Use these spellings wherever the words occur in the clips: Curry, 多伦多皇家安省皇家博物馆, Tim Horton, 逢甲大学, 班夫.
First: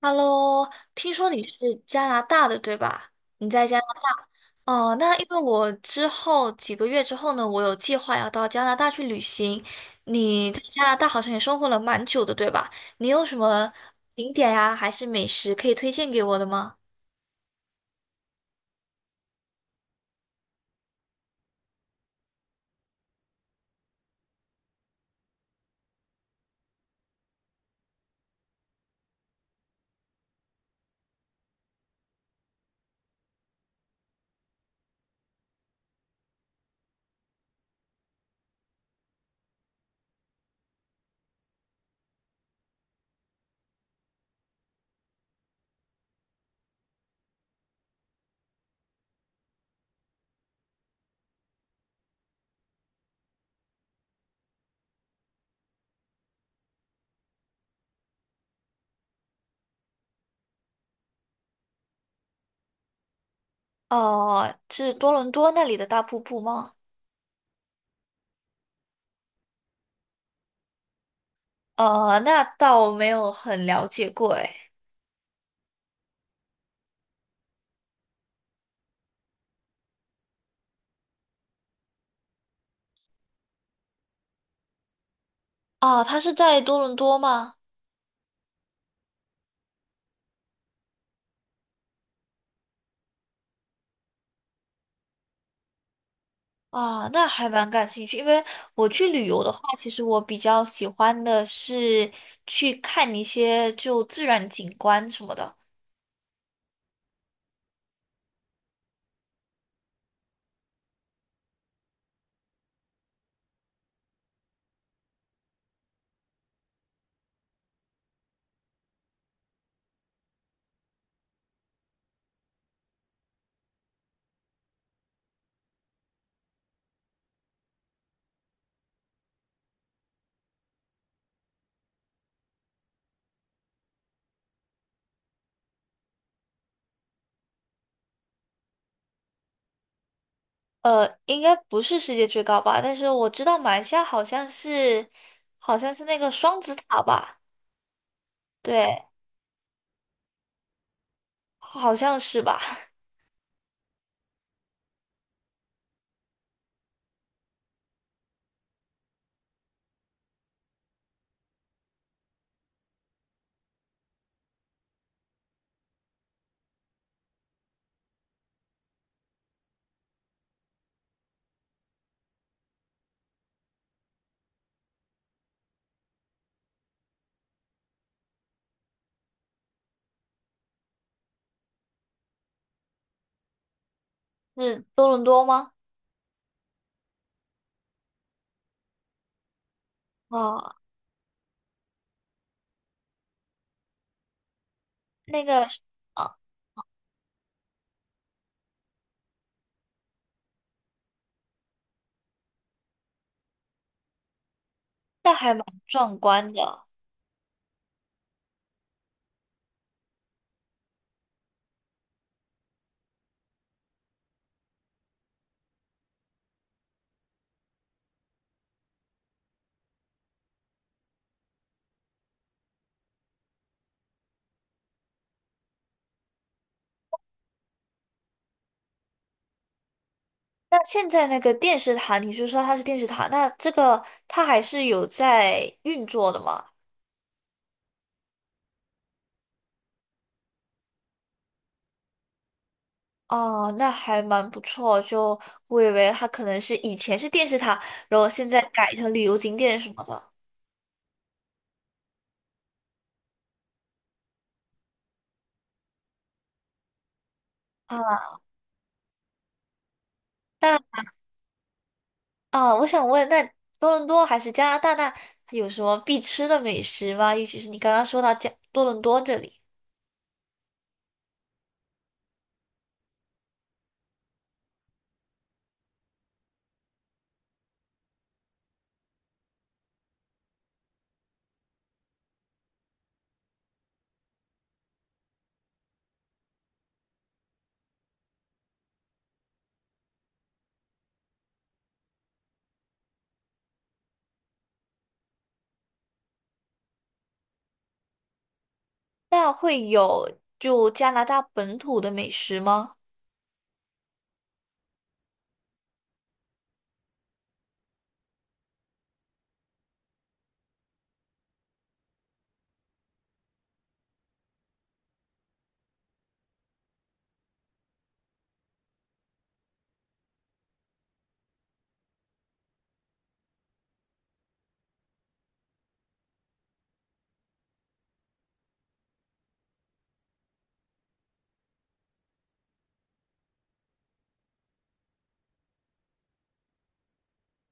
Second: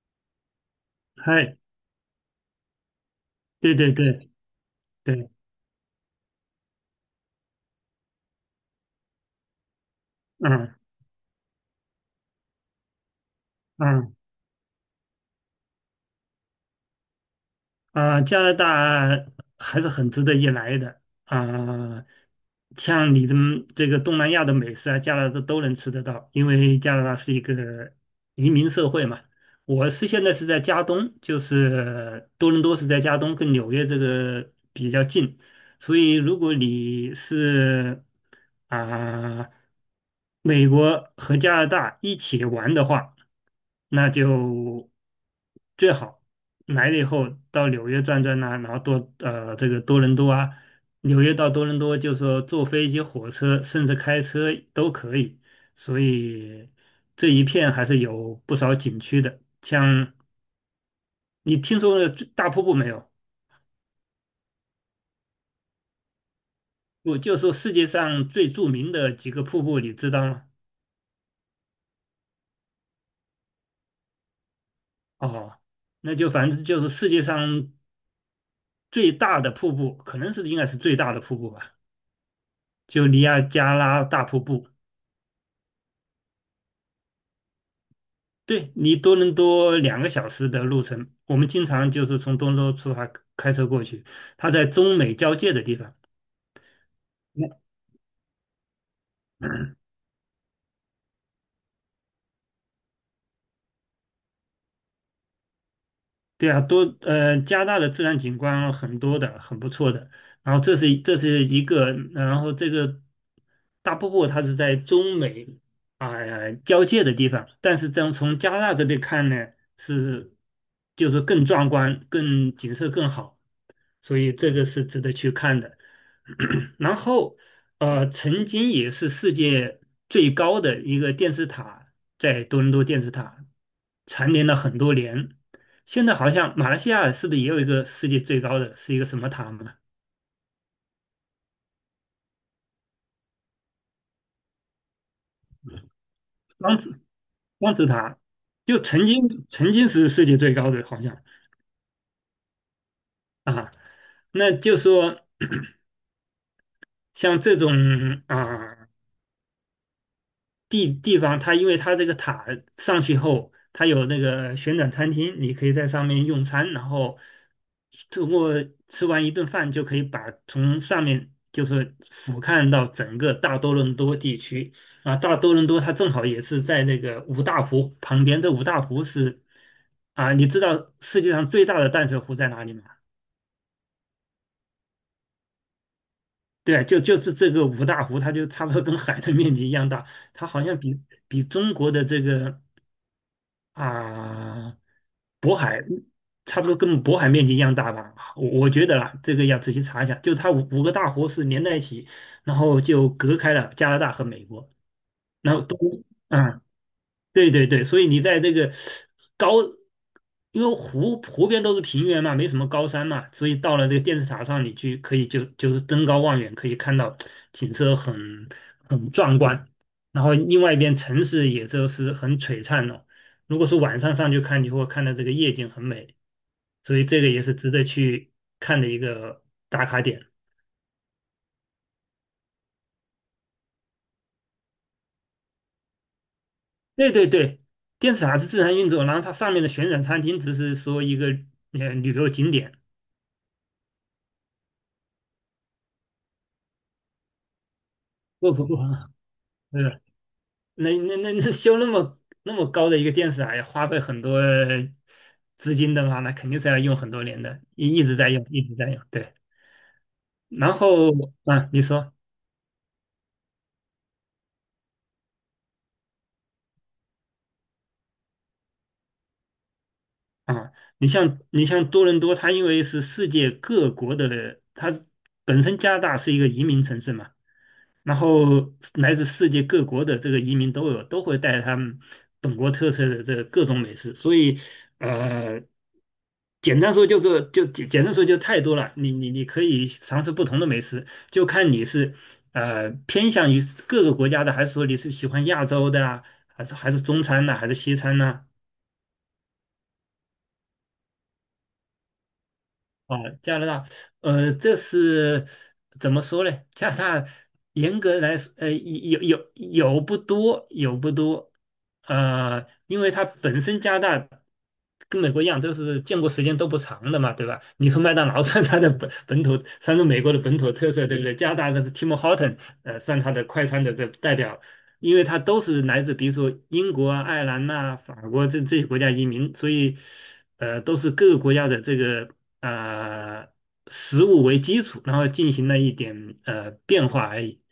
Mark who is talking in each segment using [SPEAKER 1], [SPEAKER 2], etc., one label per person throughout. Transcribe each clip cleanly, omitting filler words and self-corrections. [SPEAKER 1] Hello，听说你
[SPEAKER 2] 嗨，
[SPEAKER 1] 是加拿大的，对吧？你在
[SPEAKER 2] 对
[SPEAKER 1] 加拿
[SPEAKER 2] 对对
[SPEAKER 1] 大哦，那因
[SPEAKER 2] 对。
[SPEAKER 1] 为我之后几个月之后呢，我有计划要到加拿大去旅行。你在
[SPEAKER 2] 嗯
[SPEAKER 1] 加拿大好像也生活了蛮久的，对吧？你有什么
[SPEAKER 2] 嗯。
[SPEAKER 1] 景点呀，还是美食可以推荐给我的吗？
[SPEAKER 2] 啊，加拿大还是很值得一来的。啊，像你的这个东南亚的美食啊，加拿大都能吃得到，因为加拿大是一个移民社会嘛。现在是在加东，就是多伦多是在加东，跟纽约这个比较近，所以如果你是啊、美国和加拿大一起玩的话，那就最好来了以后到纽约转转呐、然后这个多伦多啊。纽约到多伦多，就是说坐飞机、火车，甚至开车都可以。所以这一片还是有不少景区的。像你听说了最大瀑布没有？
[SPEAKER 1] 哦，是多伦多那里的大瀑布吗？
[SPEAKER 2] 我就说世界上最著名的几个瀑布，你知道吗？
[SPEAKER 1] 哦，那倒没有很了解过，诶。
[SPEAKER 2] 哦，那就反正就是世界上最大的瀑布，可能是应该是最大的瀑布吧，就尼亚加拉大瀑布。
[SPEAKER 1] 哦，它是在多伦多吗？
[SPEAKER 2] 对，你多伦多两个小时的路程，我们经常就是从多伦多出发开车过去，它在中美交界的地方。
[SPEAKER 1] 啊，那还
[SPEAKER 2] 那
[SPEAKER 1] 蛮感兴趣，因为我去旅游的话，其实我比较喜欢的是去看一些就自然景观什么的。
[SPEAKER 2] 对啊，加拿大的自然景观很多的，很不错的。然后这是一个，然后这个大瀑布它是在中美交界的地方，但是这样从加拿大这边看呢，是就是更壮观，景色更好。所以这个是值得去看的。然后，曾经也是世界最高的一个电视塔，在多伦多电视塔蝉联了很多年。现在好像马来西亚是不是也有一个世界最高的，是一个什么塔嘛？
[SPEAKER 1] 应该不是世界最高吧，但是我知道马来西亚好像是，好像是那个双子
[SPEAKER 2] 双子
[SPEAKER 1] 塔吧？
[SPEAKER 2] 双子塔，就
[SPEAKER 1] 对，
[SPEAKER 2] 曾经是世界最高的，好像
[SPEAKER 1] 好像是吧？
[SPEAKER 2] 啊。那就说像这种啊。地方，它因为它这个塔上去后，它有那个旋转餐厅，你可以在上面用餐，然后通过吃完一顿饭就可以把从上面就是俯瞰到整个大多伦多地区啊。大多伦多它正好也是在那个五大湖旁边，这五大湖是啊，你知道世界上最大的淡水湖在哪里吗？
[SPEAKER 1] 是多伦多吗？
[SPEAKER 2] 对，就是这个五大湖，它就差不多跟海的面积一样大，它好
[SPEAKER 1] 啊，
[SPEAKER 2] 像比中国的这个。啊，
[SPEAKER 1] 那
[SPEAKER 2] 渤
[SPEAKER 1] 个
[SPEAKER 2] 海
[SPEAKER 1] 啊，
[SPEAKER 2] 差不多跟渤海面积一样大吧，我觉得啦，这个要仔细查一下。就它五个大湖是连在一起，然后就隔开了加拿大和美国，
[SPEAKER 1] 那还
[SPEAKER 2] 然后
[SPEAKER 1] 蛮壮观
[SPEAKER 2] 嗯，
[SPEAKER 1] 的。
[SPEAKER 2] 对对对，所以你在这个高，因为湖边都是平原嘛，没什么高山嘛，所以到了这个电视塔上，你去可以就是登高望远，可以看到景色很壮观。然后另外一边城市也就是很璀璨哦。如果是晚上上去看，你会看到这个夜景很美，所以这个也是值得去看的一个打卡点。
[SPEAKER 1] 那现在那个电视塔，你是说它是电视塔？那这个它还是有在运作的吗？
[SPEAKER 2] 对对对，电视塔是自然运作，然后它上面的旋转餐厅只是说一个旅游景点，
[SPEAKER 1] 哦，那还蛮不错。就我以为它可能是以前是电视塔，然后现
[SPEAKER 2] 不
[SPEAKER 1] 在
[SPEAKER 2] 不不。
[SPEAKER 1] 改成旅游景点什
[SPEAKER 2] 是，
[SPEAKER 1] 么的
[SPEAKER 2] 那修那么高的一个电视塔要花费很多资金的话，那肯定是要用很多年的，一直在
[SPEAKER 1] 啊。
[SPEAKER 2] 用，一直在用。对，然
[SPEAKER 1] 那
[SPEAKER 2] 后啊，你说
[SPEAKER 1] 啊，我想问，那多伦多还是加拿大，那有什么必吃的美食吗？尤其是你刚刚说到加多伦多这里，
[SPEAKER 2] 啊，你像多伦多，它因为是世界各国的，它本身加拿大是一个移民城市嘛，然后来自世界各国的这个移民都有，都会带着他们本国特色的这个各种美食，所以呃，简单说就太多了，你可以尝试不同的美食，就看你是偏向于各个国家的，还是说你是喜欢亚洲的啊，还是中餐呢、还是西餐呢、
[SPEAKER 1] 那会有就加拿大本土的美食吗？
[SPEAKER 2] 啊，加拿大，这是怎么说呢？加拿大严格来说，有不多，有不多，因为它本身加拿大跟美国一样，都是建国时间都不长的嘛，对吧？你说麦当劳 算它的本土，算是美国的本土特色，对不对？加拿大的是 Tim Horton，算它的快餐的这代表因为他都是来自比如说英国啊、爱尔兰呐、法国这些国家移民，所以都是各个国家的这个呃食物为基础，然后进行了一点变化而已。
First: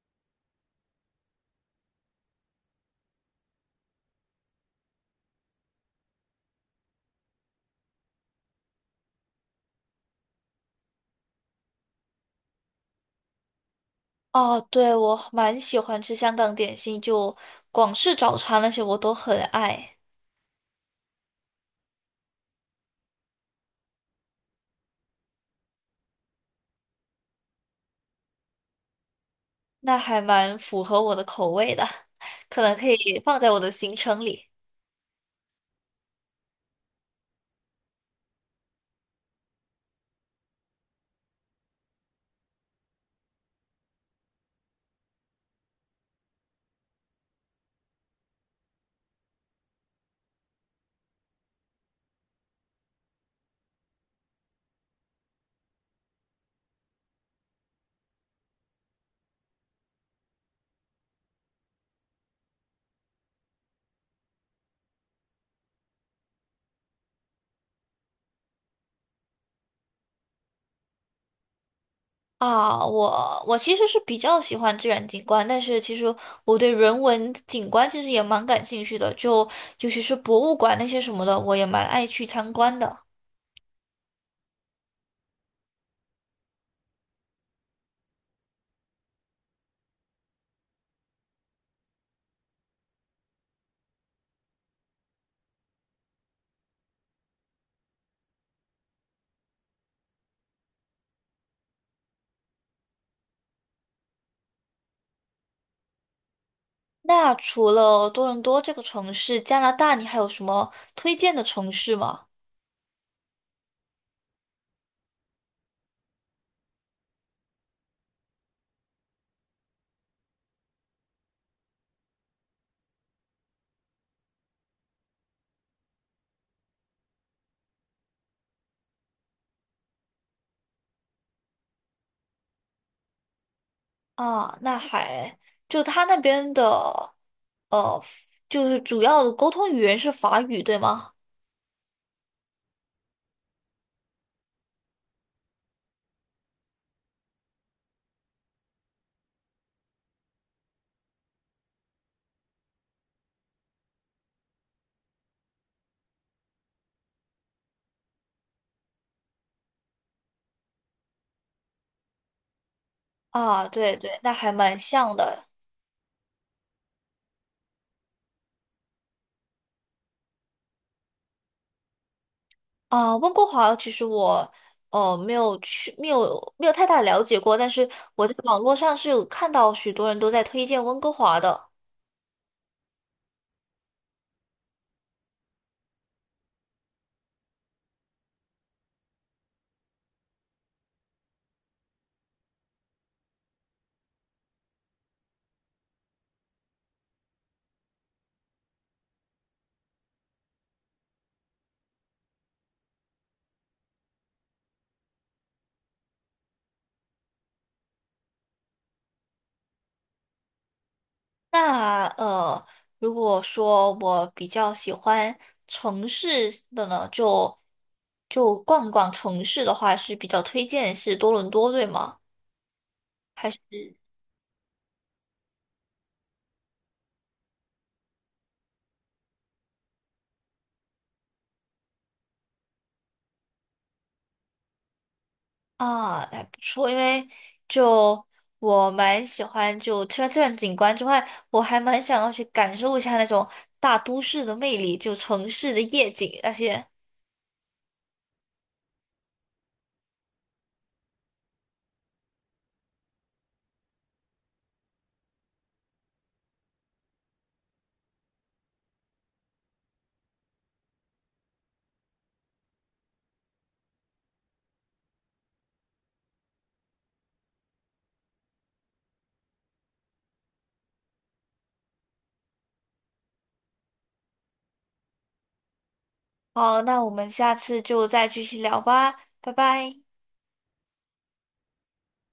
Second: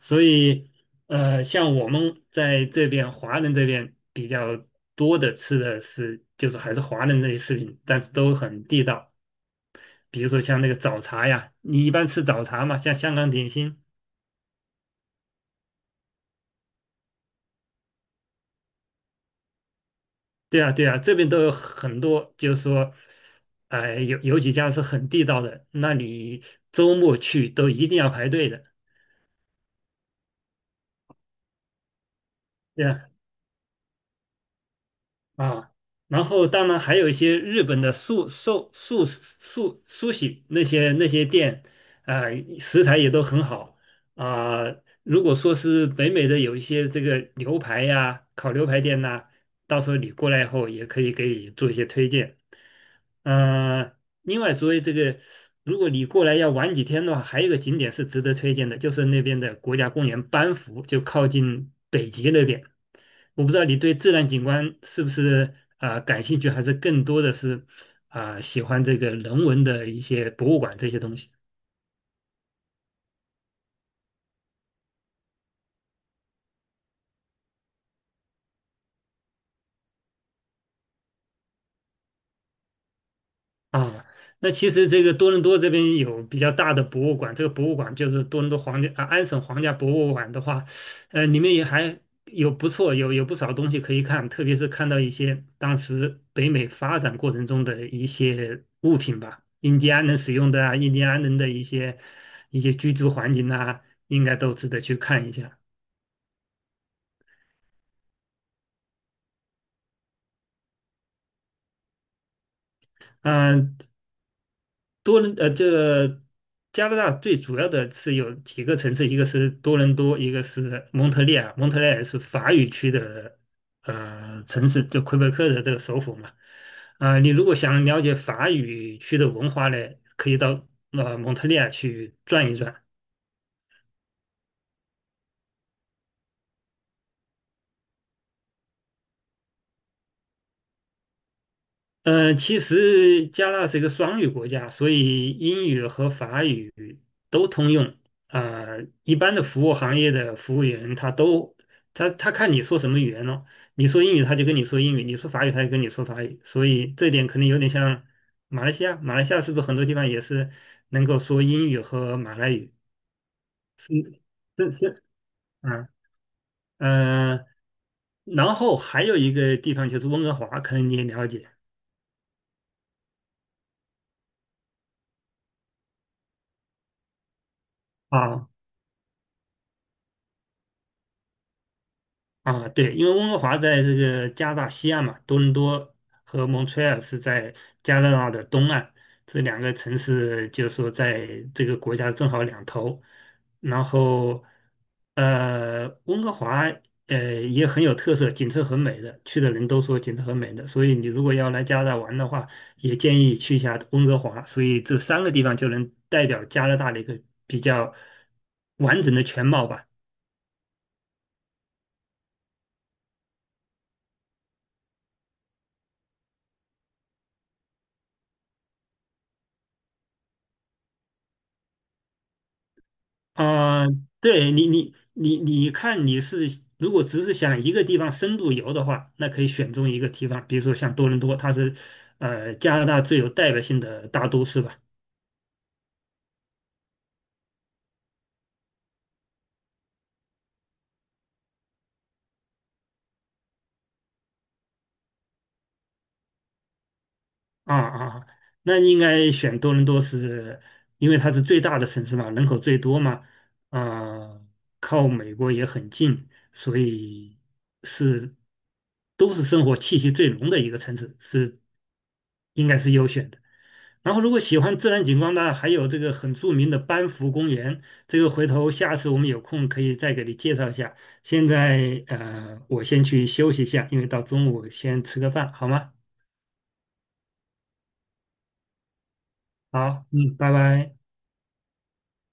[SPEAKER 2] 所以像我们在这边华人这边比较多的吃的是就是还是华人那些食品，但是都很地道。比如说像那个早茶呀，你一般吃早茶嘛，像香港点心。
[SPEAKER 1] 哦，对，我蛮喜欢吃香港点心，就广式早餐那些我都很爱，
[SPEAKER 2] 对啊，对啊，这边都有很多，就是说，哎、有几家是很地道的，那你周末去都一定要排队的，
[SPEAKER 1] 那还蛮符合我的口味的，可能
[SPEAKER 2] 对
[SPEAKER 1] 可
[SPEAKER 2] 啊
[SPEAKER 1] 以放在我的行程里。
[SPEAKER 2] 啊，然后当然还有一些日本的素寿素素苏喜那些店，啊、食材也都很好啊、如果说是北美的有一些这个牛排呀、烤牛排店呐、到时候你过来以后也可以给你做一些推荐。嗯、另外作为这个，如果你过来要玩几天的话，还有一个景点是值得推荐的，就是那边的国家公园班夫，就靠近北极那边。我不知道你对自然景观是不是啊、感兴趣，还是更多的是啊、喜欢这个人文的一些博物馆这些东西。
[SPEAKER 1] 啊，我其实是比较喜欢自然景观，但是其实我对人文景观其实也蛮感兴趣的，就尤其是博物馆那些什么的，我也蛮爱去参观的。
[SPEAKER 2] 啊，那其实这个多伦多这边有比较大的博物馆，这个博物馆就是多伦多皇家啊安省皇家博物馆的话，里面也还有不错，有不少东西可以看，特别是看到一些当时北美发展过程中的一些物品吧，印第安人使用的啊，印第安人的一些居住环境啊，应该都值得去看一下。
[SPEAKER 1] 那除了多伦多这个城市，加拿大你还有什么推荐的城市吗？
[SPEAKER 2] 嗯、这个加拿大最主要的是有几个城市，一个是多伦多，一个是蒙特利尔。蒙特利尔是法语区的城市，就魁北克的这个首府嘛。啊、你如果想了解法语区的文化呢，可以到蒙特利尔去转一转。
[SPEAKER 1] 啊，那还就他那边的，呃，就是主要的沟通语言是法语，对吗？
[SPEAKER 2] 嗯，其实加纳是一个双语国家，所以英语和法语都通用。啊、一般的服务行业的服务员，他都他他看你说什么语言咯，你说英语他就跟你说英语，你说法语他就跟你说法语，所以这点可能有点像马来西亚。马来西亚是不是很多地方也是能够说英语和马来语？
[SPEAKER 1] 啊，对对，
[SPEAKER 2] 是
[SPEAKER 1] 那还
[SPEAKER 2] 是
[SPEAKER 1] 蛮
[SPEAKER 2] 是，
[SPEAKER 1] 像的。
[SPEAKER 2] 啊，嗯。然后还有一个地方就是温哥华，可能你也了解。
[SPEAKER 1] 啊，温哥华其实我没有去，没有太大了解过，但是我在
[SPEAKER 2] 啊。
[SPEAKER 1] 网络上是有看到许多人都在推荐温哥华的。
[SPEAKER 2] 啊，对，因为温哥华在这个加拿大西岸嘛，多伦多和蒙特利尔是在加拿大的东岸，这两个城市就是说在这个国家正好两头。然后，温哥华也很有特色，景色很美的，去的人都说景色很美的，所以你如果要来加拿大玩的话，也建议去一下温哥华。所以这三个地方就能代表加拿大的一个比较完整的全貌吧。
[SPEAKER 1] 那如果说我比较喜欢城市的呢，就逛一逛城市的话，是比较推荐是多伦多，对吗？
[SPEAKER 2] 啊、对你，你看，你是如果只是想一个地方深度游的话，那可以选中一个地方，比如说像多伦多，它是加拿大最有代表性的大都市吧。
[SPEAKER 1] 啊，还不错，因为就我蛮喜欢，就除了自然景观之外，我还蛮想要去感受一下那种大都市的魅力，就城市的夜景那些。
[SPEAKER 2] 啊啊，那应该选多伦多是，因为它是最大的城市嘛，人口最多嘛，啊，靠美国也很近，所以是都是生活气息最浓的一个城市，是应该是优选的。然后，如果喜欢自然景观呢，还有这个很著名的班夫公园，这个回头下次我们有空可以再给你介绍一下。现在我先去休息一下，因为到中午先吃个饭，好吗？
[SPEAKER 1] 好，那我们下次就再继续聊吧，拜拜。
[SPEAKER 2] 好，嗯，拜拜。